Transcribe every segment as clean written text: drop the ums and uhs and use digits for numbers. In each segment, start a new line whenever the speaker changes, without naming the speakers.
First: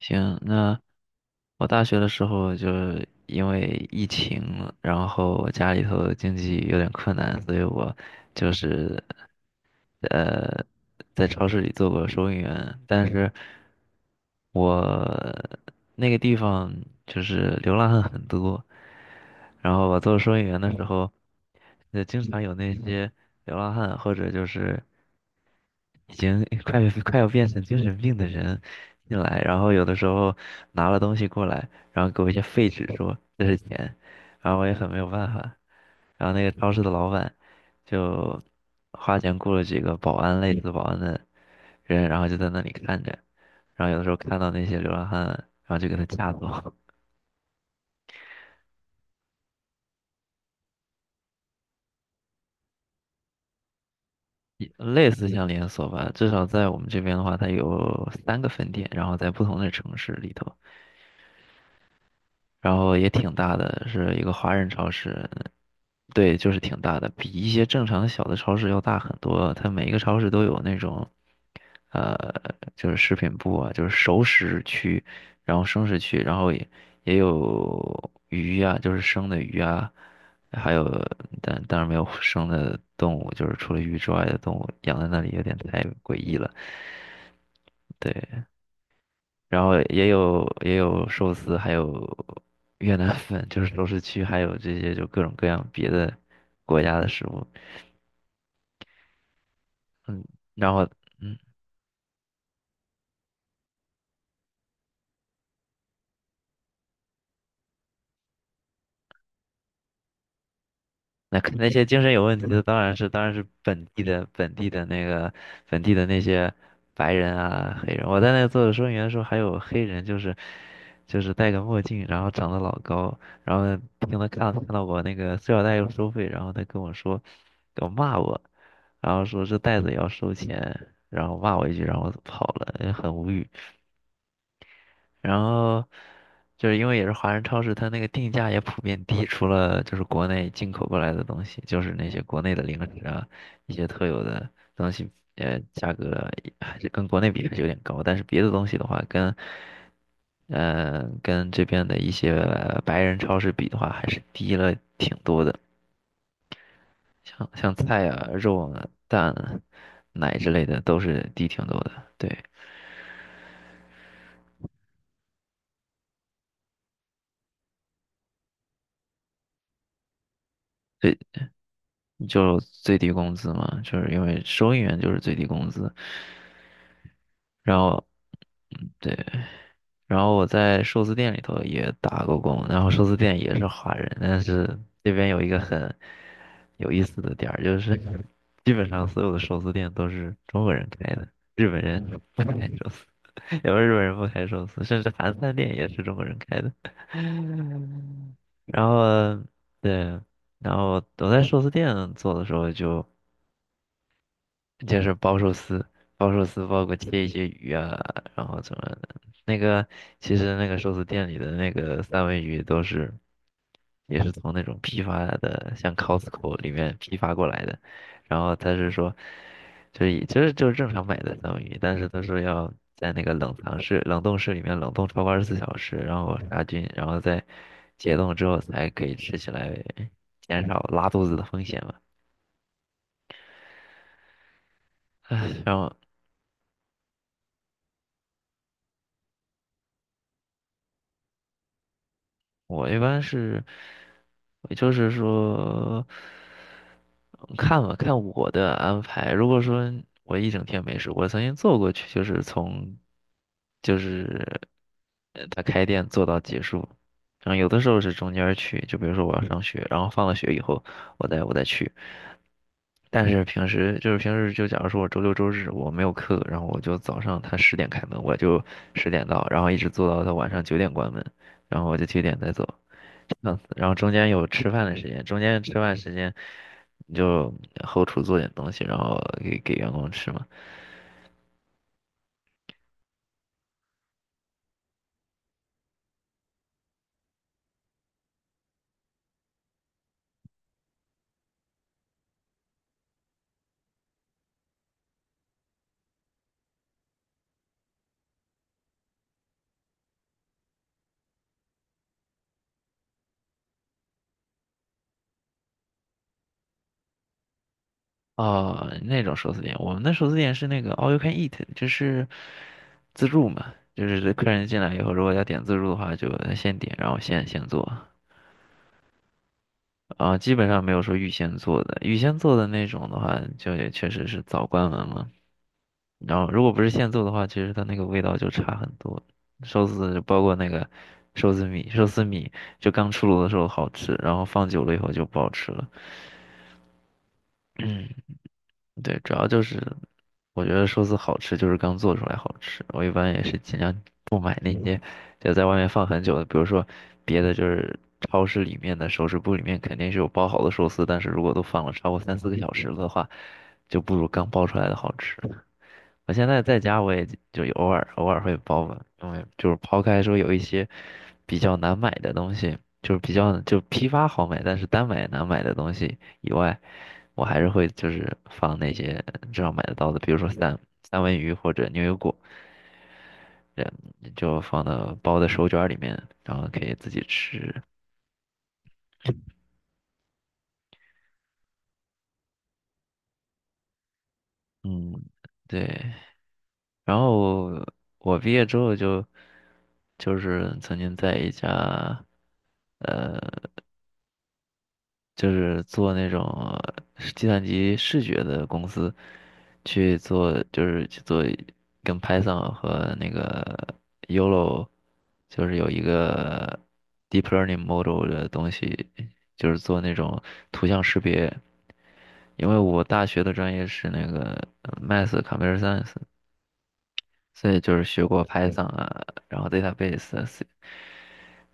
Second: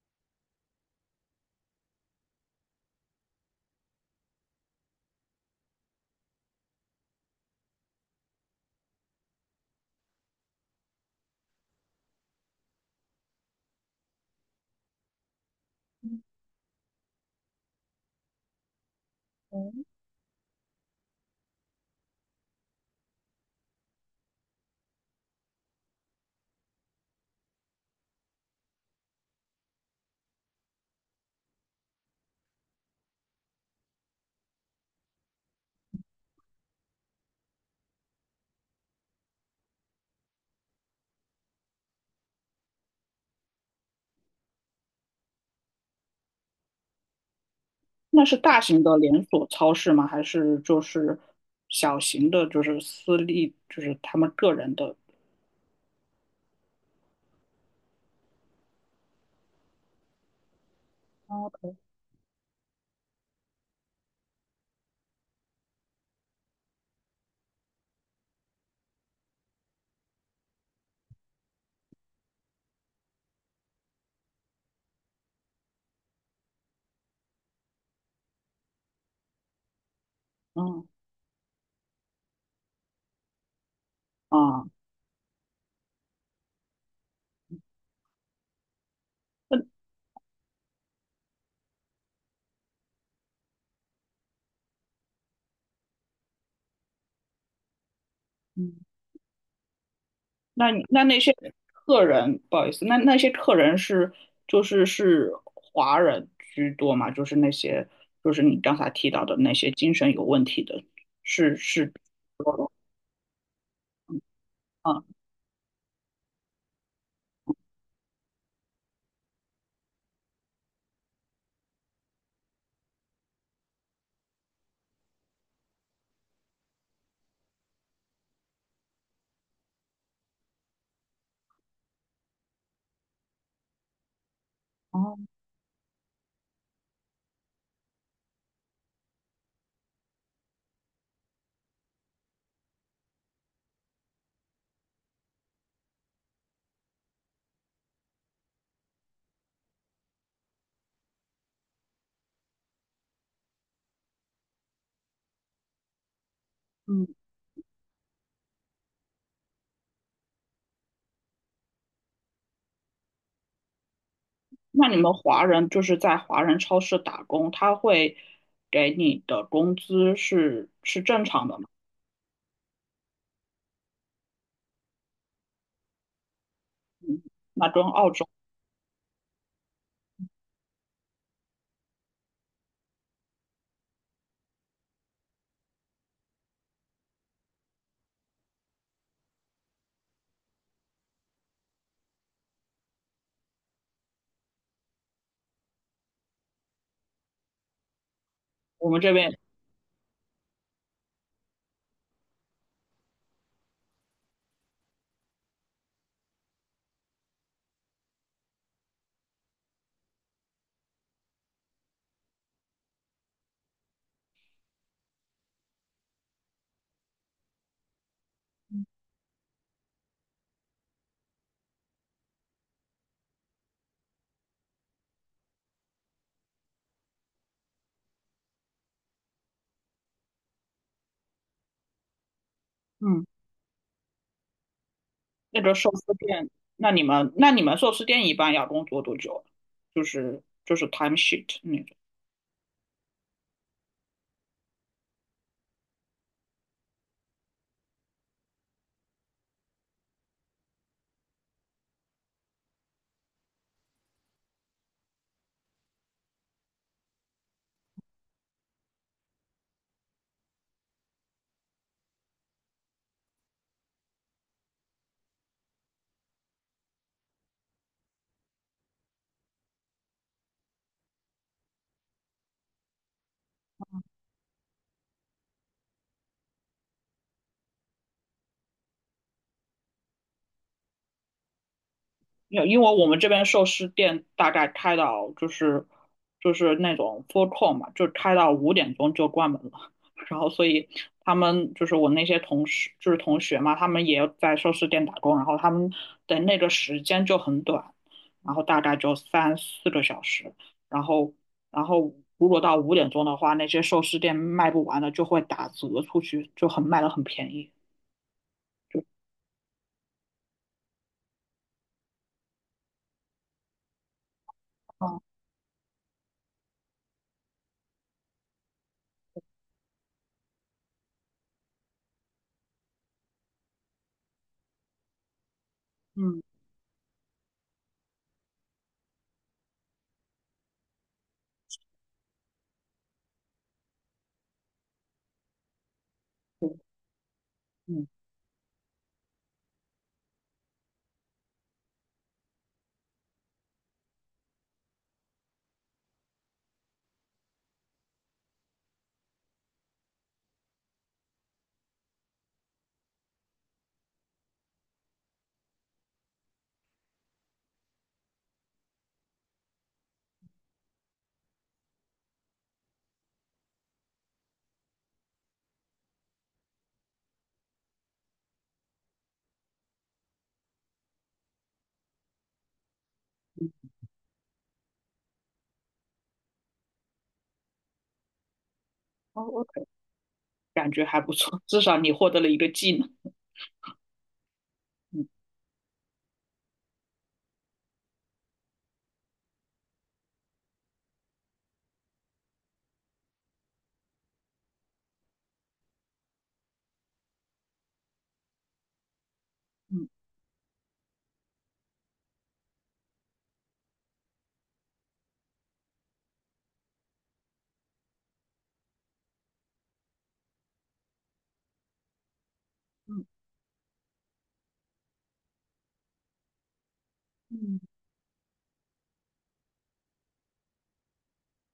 行，那我大学的时候就因为疫情，然后我家里头经济有点困难，所以我就是呃在超市里做过收银员，但是我那个地方就是流浪汉很多，然
哦，
后我做收银员的时候，经常有那些流浪汉或者就是。已经 快要变成精神病的人进来，然后有的时候拿了东西过来，然后给我一些废纸说这是钱，然后我也很没有办法。然后那个超市的老板就花钱雇了几个保安类似保安的人，然后就在那里看着，然后有的时候看到那些流浪汉，然后就给他架走。
那是大型的连锁超市吗？还是就是小型的，就是私立，就是他们个
也
人的？
类似像连锁吧，至少在我们这边的话，它有三个分店，然后在不同的城市里头。
哦，
然后也挺大的，是一个华人超市，对，就是挺大的，比一些正常的小的超市要大很多。它每一个超市都有那种，呃，就是食品部啊，就是熟食区，然后生食区，然后也有鱼呀、就是生的鱼啊，还有
嗯
但当然没有生的动物，就是除了鱼之外的动
啊，
物养在那里有点太诡异了。对，然后也有寿司，还有越南粉，就是熟食区，还有这些就各种各样别的国家的食物。
嗯，
嗯，
那
然后
你那些
嗯，
客人，不好意思，那些客人是就是是华人居多嘛？就是那些就是你刚才提到的那些精神有问题的，
那可
是
那些
是，
精神有问题的当然是本地的那
嗯。
个本地的那些白人啊黑人。我在那个做收银员的时候，还有黑人，就是戴个墨镜，然后长得老高，然后呢听他看到我那个塑料袋要收费，然后他跟我说，给我骂我，然后说这袋子也要收钱，然后骂我一句，然后我跑了，很无语。
哦，
然后就是因为也是华人超市，它那个定价也普遍低，除了就是国内进口过来的东西，就是那些国内的零食啊，一些特有的东西，价格还是跟国内比还是有点高，但是别的东西的话，跟跟这边的一些白人超市比的话，还是低了挺多的，像菜啊、肉啊、蛋啊、奶之类的都是低挺多的，对。
那你们华人就是在华人超市打工，他会给你的工资是正常的吗？
就最低工资嘛，就是因为收银员就是最低工资，
那
然
跟
后，
澳洲
嗯，对，然后我在寿司店里头也打过工，然后寿司店也是华人，但是这边有一个很有意思的点儿，就是基本上所有的寿司店都是中国人开的，日本人不开寿司，有日本人不开寿司，甚至韩餐店也是中国人开的，然
我
后，
们这边。
对，然后我在寿司店做的时候就。就是包寿司，包寿司包括切一些鱼啊，然后怎么的。那个其实那个寿司店里的那个三文鱼都是也是从那种批发的，像 Costco 里面批发过来的。然后他是说，就是以就是就是正常买的三文鱼，但是他说要在那个冷藏室、冷冻室里面冷冻超过二十四小时，然后杀菌，然后再解冻之后才可以吃起来，减少拉肚子的风险嘛。
嗯。
唉，
那个
然
寿
后
司店，那你们寿司店一般要工作多久啊？就是就是 time sheet。嗯。
我一般是，也就是说，嗯看吧，看我的安排。如果说我一整天没事，我曾经做过去，就是从，就是他开店做到结束。然后有的时候是中间儿去，就比如说我要上学，然后放了学以后，我再去。但是平时就假如说我周六周日我没有课，然后我就早上他十点开门，我就十点到，然后一直做到他晚上九点关门。然后我就去点再走，嗯，然后中间有吃饭的时间，中间吃饭时间你就后厨做点东西，然后给员工吃嘛。
因为我们这边寿司店大概开到就是就是那种 full call 嘛，就开到五点钟就关门了。然后所以他们就是我那些同事就是同学嘛，他们也在寿司店打工，然后他们的那个时间就很短，然后大概就三四个小时。然后然后如果到五点钟的话，那些寿司店卖不完的就会打折出去，就很卖的很便宜。
哦，那种寿司店，我们的寿司店是那个 all you can eat，就是自助嘛，就是客人进来以后，
哦，
如果要点自助的话，就先点，然后现做。啊、基本上没有说预先做的，预先做的那种的话，就也确实是早关门了。然
嗯，
后如果不是现做的话，其实它那个味道就差很多。寿司包括那个寿司米，寿司米就刚出炉的时候好吃，然后放久了以后就不好吃了。
对，嗯。
嗯，对，主要就是我觉得寿司好吃就是刚做出来好吃。我一般也是尽量不买那些就在外面放很久的，比如说别的就是超市里面的熟食部里面肯定是有包好的寿司，但是如果都放了超过三四个小时的话，就不如刚包出来的好吃。我现在在家，我也就偶尔会包吧，因为就是抛开说有一些比较难买的东西，就是比较就批发好买，但是单买难买的东西以外，我还是会就是放那些至少买得到的，比如说三文鱼或者牛油果，嗯，就放到包的手卷儿里面，然后可以自己吃。
哦，我感觉还不错，至少你获得了一个技能。
嗯，对。然后我毕业之后就就是曾经在一家。就是做那种计算机视觉的公司，
嗯
去做去做跟 Python 和那个 YOLO，就是有一个 deep learning model 的东西，就是做那种图像识别。因为我大
嗯
学的专业是那个Math Computer Science，所以
嗯
就是学过 Python 啊，然后 database 啊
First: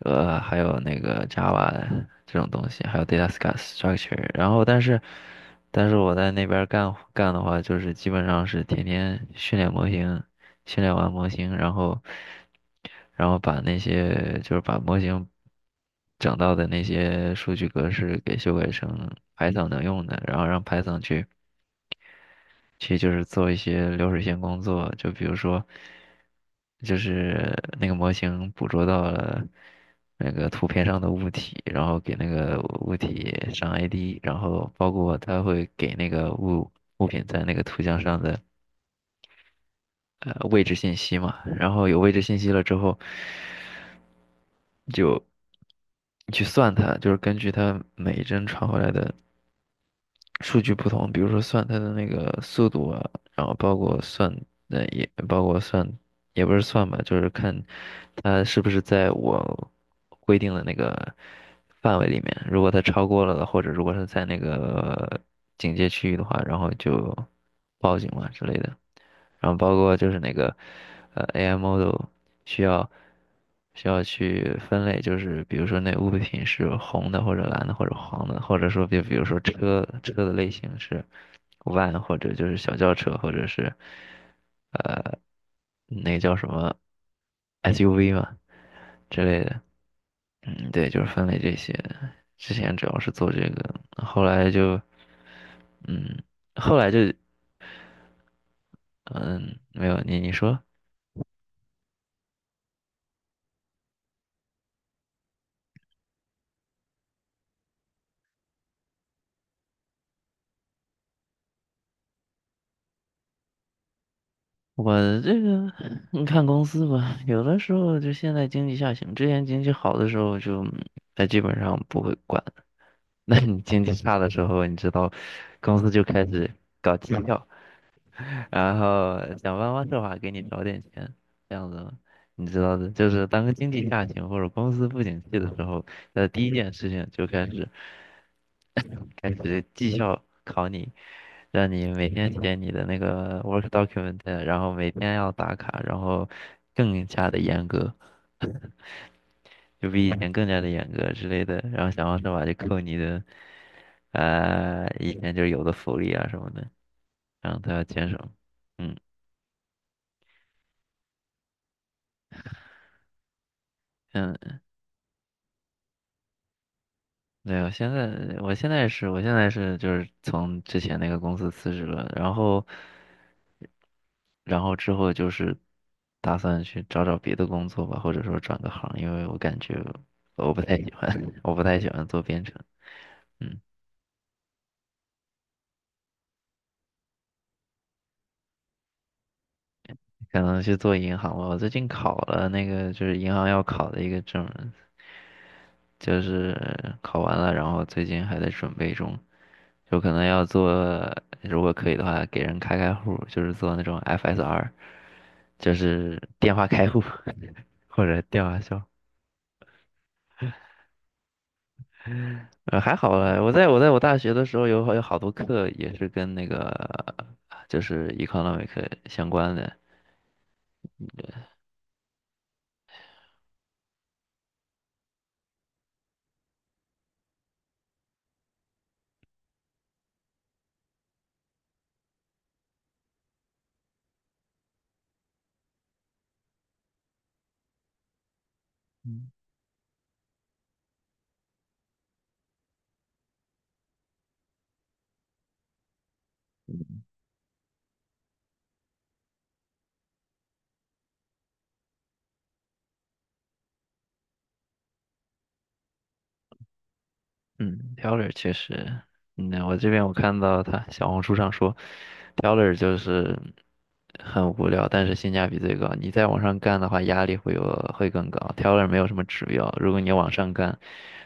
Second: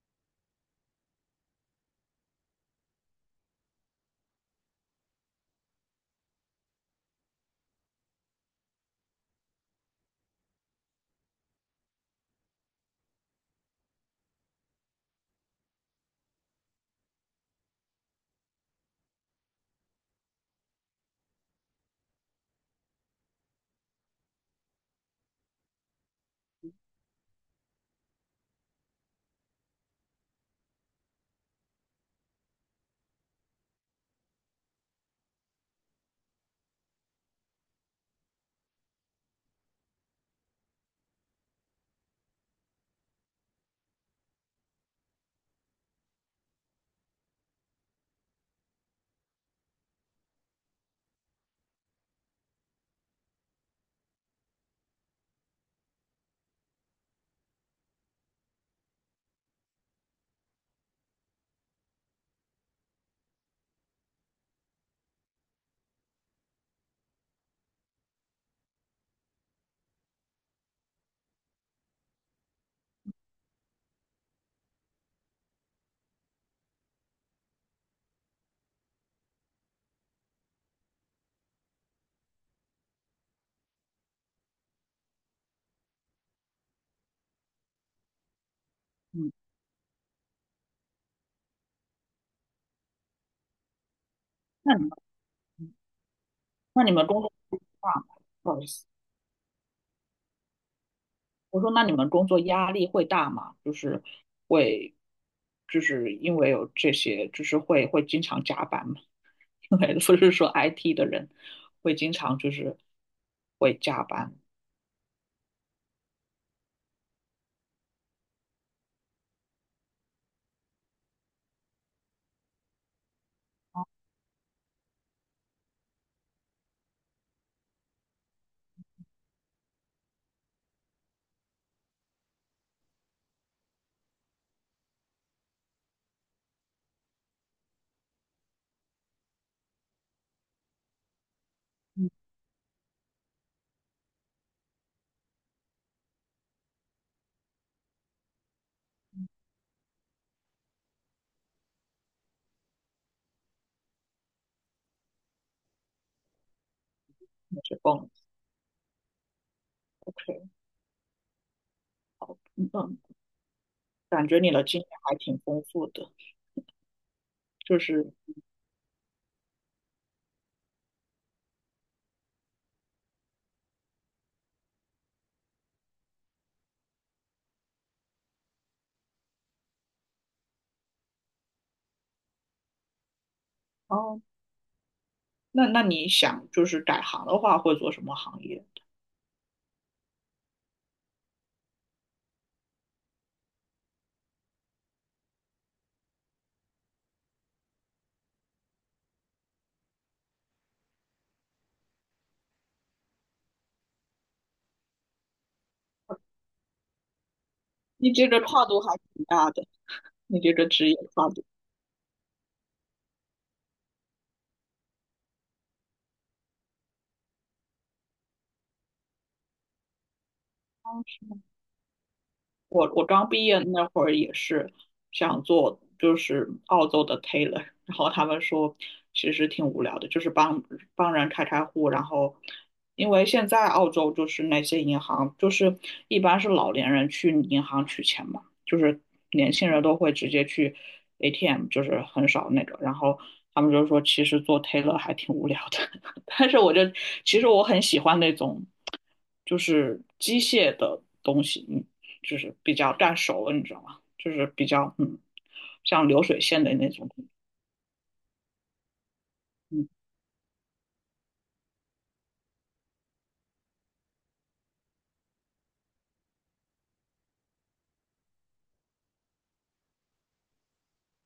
还有那个 Java 这种东西，还有 data s t r u c t u r e 然后但是，但是我在那边儿干的话，就是基本上是天天训练模型，训练完模型，然后，然后把那些就是把模型整到的那些数据格式给修改成 Python 能用的，然后让 Python 去。其实就是做一些流水线工作，就比如说，就是那个模型捕捉到了那个图片上的物体，然后给那个物体上 ID，然后包括它会给那个物品在那个图像上的位置信息嘛，然后有位置信息了之后，就去算它，就是根据它每一帧传回来的。数据不同，比如说算它的那个速度啊，然后包括算，也包括算，也不是算吧，就是看它是不是在我规定的那个范围里面。如果它超过了，或者如果是在那个警戒区域的话，然后就报警嘛之类的。然后包括就是那个AI model 需要需要去分类，就是比如说那物品是红的或者蓝的或者黄的，或者说比如说车的类型是 van 或者就是小轿车或者是呃那叫什么 SUV 嘛之
嗯
类的，嗯，对，就是分类这些。之前主要是做这个，后来
嗯。那
就
你们
嗯，后
那
来
你
就
们工作大吗？不好意思。
嗯没有你你说。
我说那你们工作压力会大吗？就是会，就是因为有这些，就是会经常加班吗？因为不是说 IT 的人会经常就是会加班。
我这个你看公司吧，有的时候就现在经济下行，之前经济好的时候就它基本上不会管，那你经济差的时候，你知道，公司就开始搞绩效，然后想办法设法给你找点钱，这样子嘛你知道的，就是当经济下行或者公司不景气的时候，那第一件事情就开始 开始绩效考你，让你每天写你的那个 work document，然后每天要打卡，然后更加的严格，就比以前更加的严格之类的，然后想方设法就扣你的，以前就是有的福利啊什么的，然后
那
他
是
要
工
减少。嗯，
OK,嗯嗯，感觉你
嗯，
的经验还挺丰富的，
对，我
就
现在
是。
我现在是我现在是就是从之前那个公司辞职了，然后然后之后就是打算去找找别的工作吧，或者说转个行，因为我感觉我不太喜欢，我不太喜欢做编程。嗯，
哦，那那你想就是改行的话，会做什么行业？
可能去做银行吧。我最近考了那个就是银行要考的一个证，就是考完了，然后最近还在准备中。有可能要做，如果可以的话，给人开开户，就是做那种 FSR，就是电话开户 或
你
者
这个
电话
跨度
销。
还挺大的，你这个职业跨度。
还好了，我大学的时候有好多课也是跟那个就是 economic 相关的。
哦是吗，我刚毕业那会儿也是想做，就是澳洲的 tailor。然后他们说其实挺无聊的，就是帮人开开户，然后因为现在澳洲就是那些银行，就是一般是老年人去银行取钱嘛，就是年轻人都会直接去 ATM,就是很少那个，然后他们就说其实做 tailor 还挺无聊的。但是我就其实我很喜欢那种就是机械的东西，嗯就是比较干熟了，你知道吗？就是比较，嗯，像流水线的那种。
嗯，Teller 确实。嗯，我这
嗯，
边我看到他小红书上说，Teller 就是很无聊，但是性价比最高。你再往上干的话，压力会会更高。Teller 没有什么指标，如果你往上干，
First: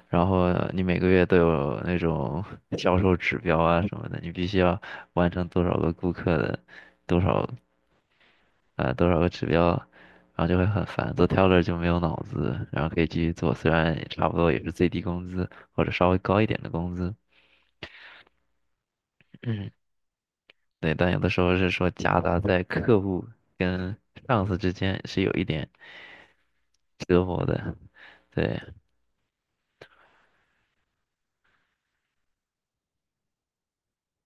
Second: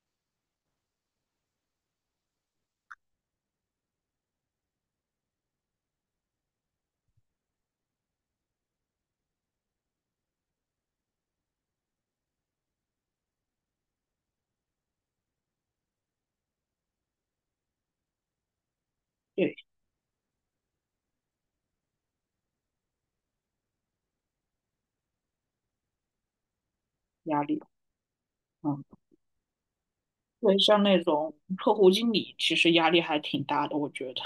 然后你每个月都有那种 销售指标啊什么的，你必须要完成多少个顾客的多少多少个指标，然后就会很烦。做 Teller 就没有脑子，然后可以继续做，虽然也差不多也是最低工资或者稍微高一点的工资。
对，
嗯，对，但有的时候是说夹杂在客户跟上司之间是有一点折
压
磨
力，
的。对，
嗯，对，像那种客户经理，其实压力还挺大的，我觉得。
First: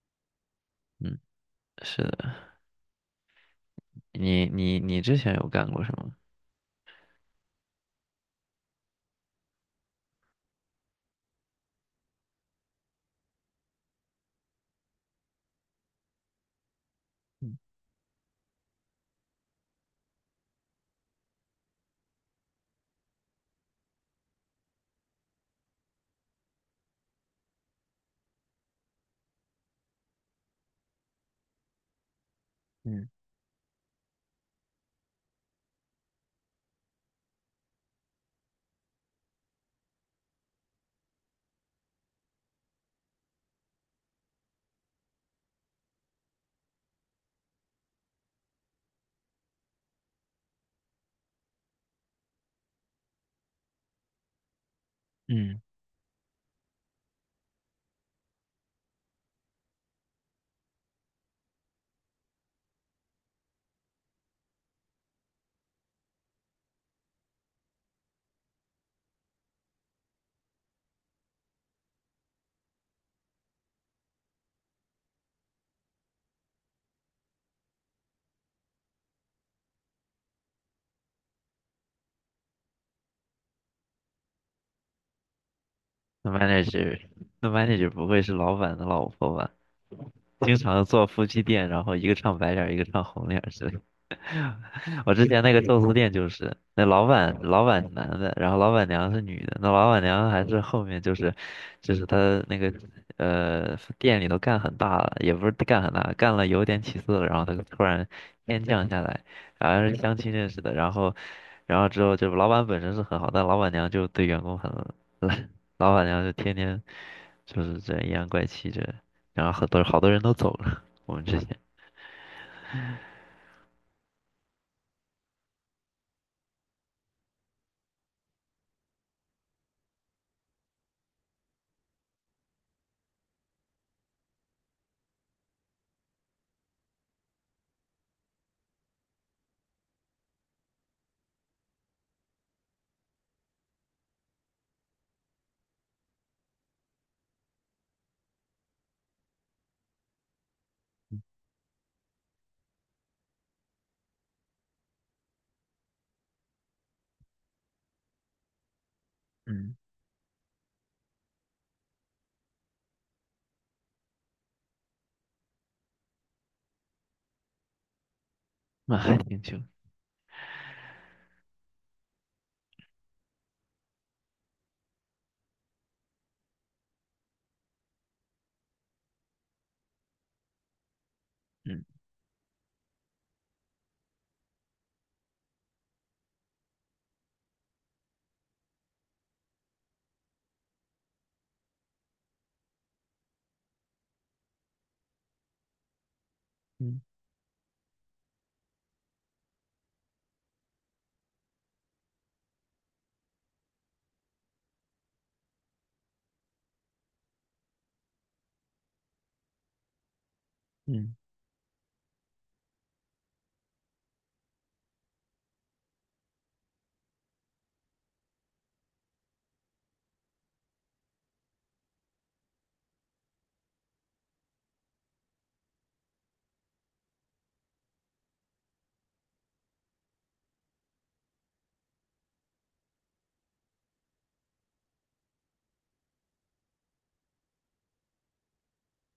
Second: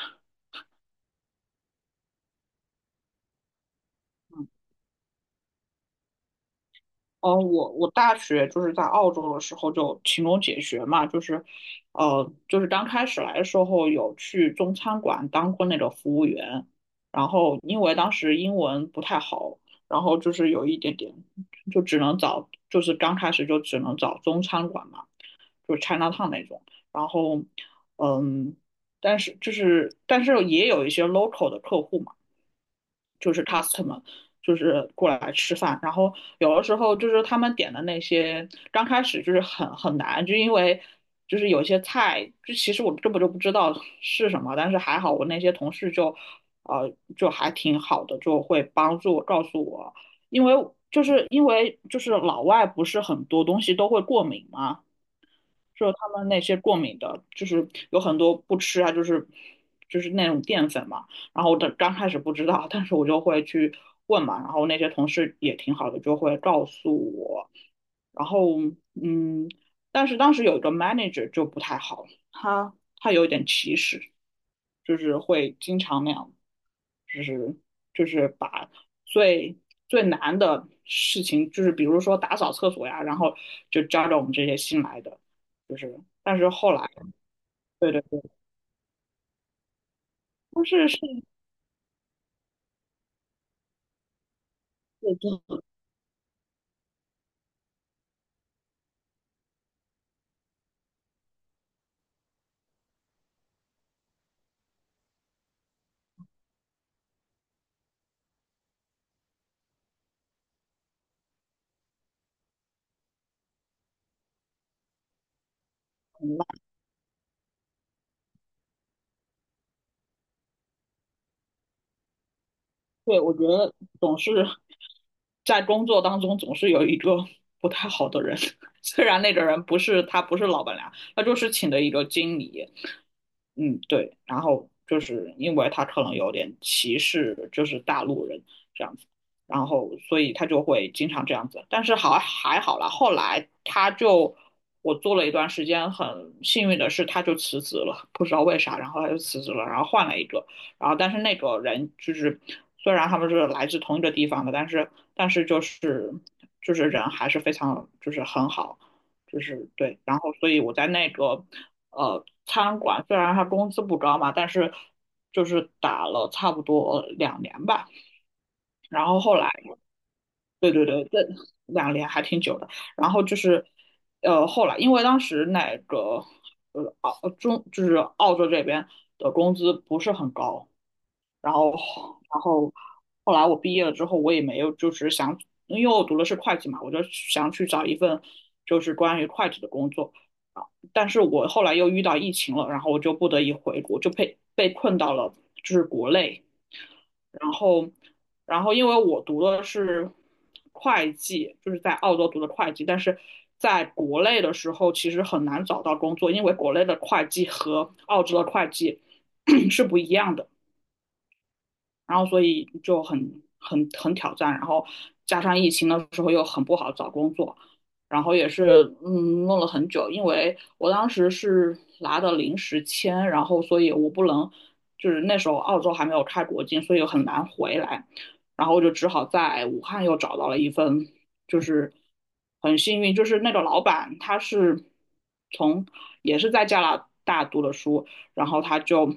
嗯，是的。你
嗯，
你你之前有干过什么？
哦，我大学就是在澳洲的时候就勤工俭学嘛，就是，就是刚开始来的时候有去中餐馆当过那个服务员，然
嗯
后因为当时英文不太好。然后就是有一点点，就只能找，就是刚开始就只能找中餐馆嘛。就是 Chinatown 那种。然后，嗯，但是就是但是也有一些 local 的客户嘛，
嗯
就是 customer,就是过来吃饭。然后有的时候就是他们点的那些，刚开始就是很难，就因为就是有些菜，就其实我根本就不知道是什么，但是还好我那些同事就，呃，就还挺好的，就会帮助我告诉我。因为。就是因为就是老外不是很多东西都会过敏嘛，
嗯，
就是他们那些过敏的，就是有很多不吃啊，就是就是那种淀粉嘛。然后我的刚开始不知道，但是我就会去问嘛。然后那些同事也挺好的，就会告诉我。然后嗯，但是当时有一个 manager 就不太好，他有一点歧视，就是会经常那样，就是就是把最最难的事情，就是比如说打扫厕所呀，然后就交给我们这些新来的。就是，
那
但是后来，
manager，那 manager
对对
不
对，
会是老板的老婆吧？经
但
常
是是
做夫妻店，然后一个唱白脸儿一个唱红脸儿之类我
真
之前那
的
个寿司店就是，那老板是男的，然后老板娘是女的，那老板娘还是后面就是，就是她那个店里头干很大了，也不是干很大，干了有点起色了，然后她突然天降下来，好像是相亲认识的，然后然后之后就老板本身是很好，但老板娘就对员工很烂，老板娘
很
就
慢。
天天就是这样阴阳怪气这，然后好多人都走了，我们之前，
对，我觉得总是在工作当中总是有一个不太好的人。虽然那个人不是他不是老板娘，他就是请的一个经理，嗯，对，然后就是因为他可能有点歧视，就是大陆人这样子，然后所以他就会经常这样子，但是好还好啦，后来我做了一段时间，很幸运的是他就辞职了，不知道为啥，然后他就辞职了，然后换了一个。然后但是那个人就是虽然他们是来自同一个地方的，但是就是就是人还是非常就是很好。就是
嗯
对，然后所以我在那个餐馆，虽然他工资不高嘛，但是就是打了差不多两年吧。
那
然
还
后后
挺
来
久。
两年还挺久的。然后就是，后来因为当时那个澳中就是澳洲这边的工资不是很高，然后
嗯
然后后来我毕业了之后，我也没有就是想，因为我读的是会计嘛，我就想去找一份就是关于会计的工作。啊，但是我后来又遇到疫情了，然后我就不得已回国，就被困到了就是国内。
嗯
然后，然后因为我读的是会计，就是在澳洲读的会计，但是在国内的时候其实很难找到工作，因为国内的会计和澳洲的会计 是不一样的。
嗯
然后所以就很挑战，然后加上疫情的时候又很不好找工作，然后也是嗯弄了很久，因为我当时是拿的临时签，然后所以我不能就是那时候澳洲还没有开国境，所以很难回来，然后我就只好在武汉又找到了一份，就是很幸运，就是那个老板他是从也是在加拿大读的书，然后他就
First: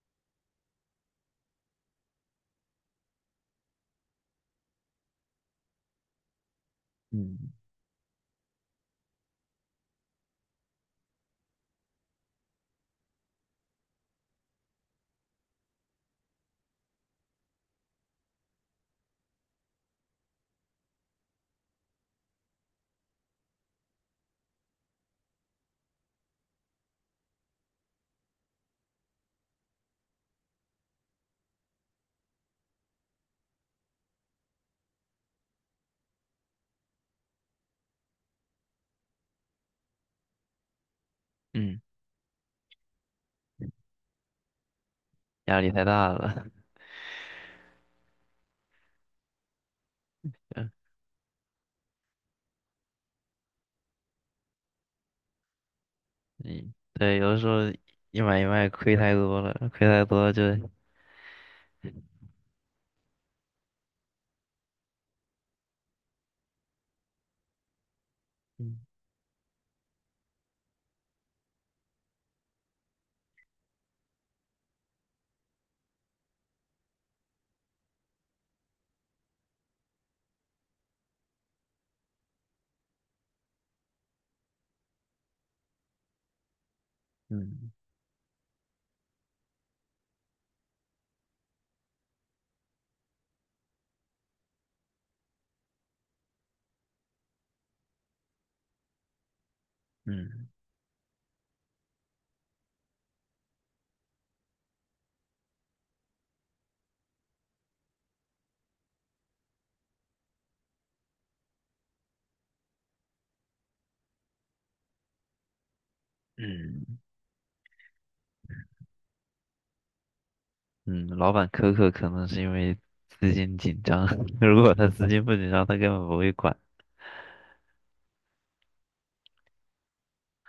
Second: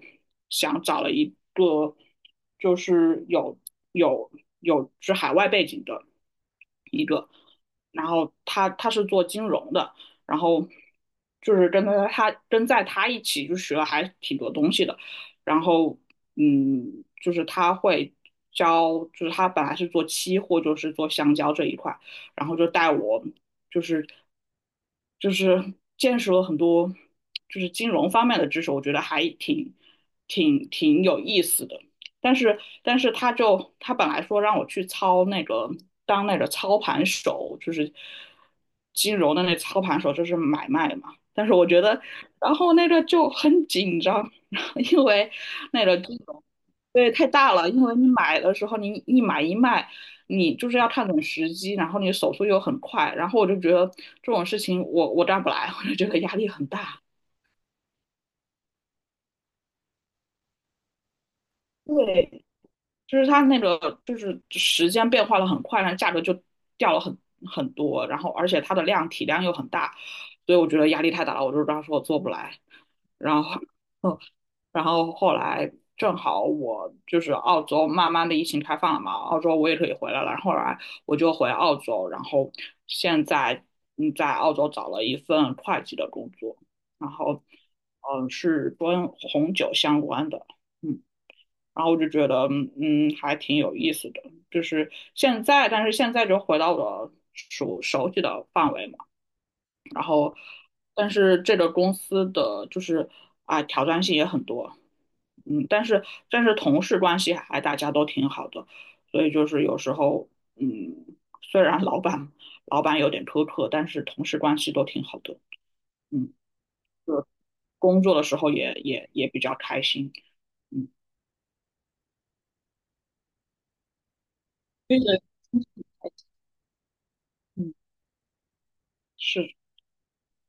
想找了一个就是有有是海外背景的。
嗯，
然后他是做金融的，然后就是跟他跟在他一起就学了还挺多东西的，然后嗯，就是他会教，就是他本来是做期货，就是做香蕉这一块，然后就带我就是就是见识了很多就是金融方面的知识，我觉得还挺有意思的。但是他就他本来说让我去操那个当那个操盘手，就是金融的那操盘手，就是买卖嘛。但是我
嗯，
觉得，然后那个就很紧张。因为
压力太
那个
大
金融
了。
对太大了，因为你买的时候你一买一卖。你就
嗯，
是要看准时机，然后你手速又很快，然后我就觉得这种事情我干不来，我就觉得压力很
嗯
大。
对，有的时候一买一卖亏太多了，亏太多就，
对，就是它那个就是时间变化的很快，然后价格就掉了很多，然后而且它
嗯
的量体量又很大，所以我觉得压力太大了，我就当时我做不来。然后，嗯，然后后来正好我就是澳洲慢慢的疫情开放了嘛，澳洲我也可以回来了，然后后来我就回澳洲，然后现在嗯在澳洲找了一份会计的工作，然后
嗯
嗯是跟红酒相关的。嗯。然后我就觉得，嗯，嗯还挺有意思的。就是现在，但是现在就回到了熟悉的范围嘛。然后，
嗯
但是这个公司的就是啊，挑战性也很多。嗯，但是同事关系还大家都挺好的，所以就是有时候，嗯，虽然老板有点苛刻，但是同事关系都挺好的。嗯，
嗯
工作的时候也比较开心。嗯，
嗯，老板苛刻可能是因为资金紧张，如果他
并
资
且
金不紧张，他根本不会管。
嗯，是。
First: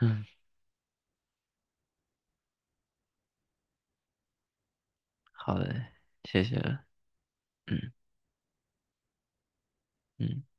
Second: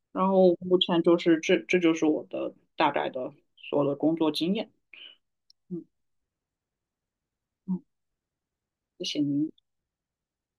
嗯，
然后目前就是这，这就是我的大概的所有的工作经验。
好
嗯
的，谢谢了。
嗯，
嗯
谢谢您。
嗯。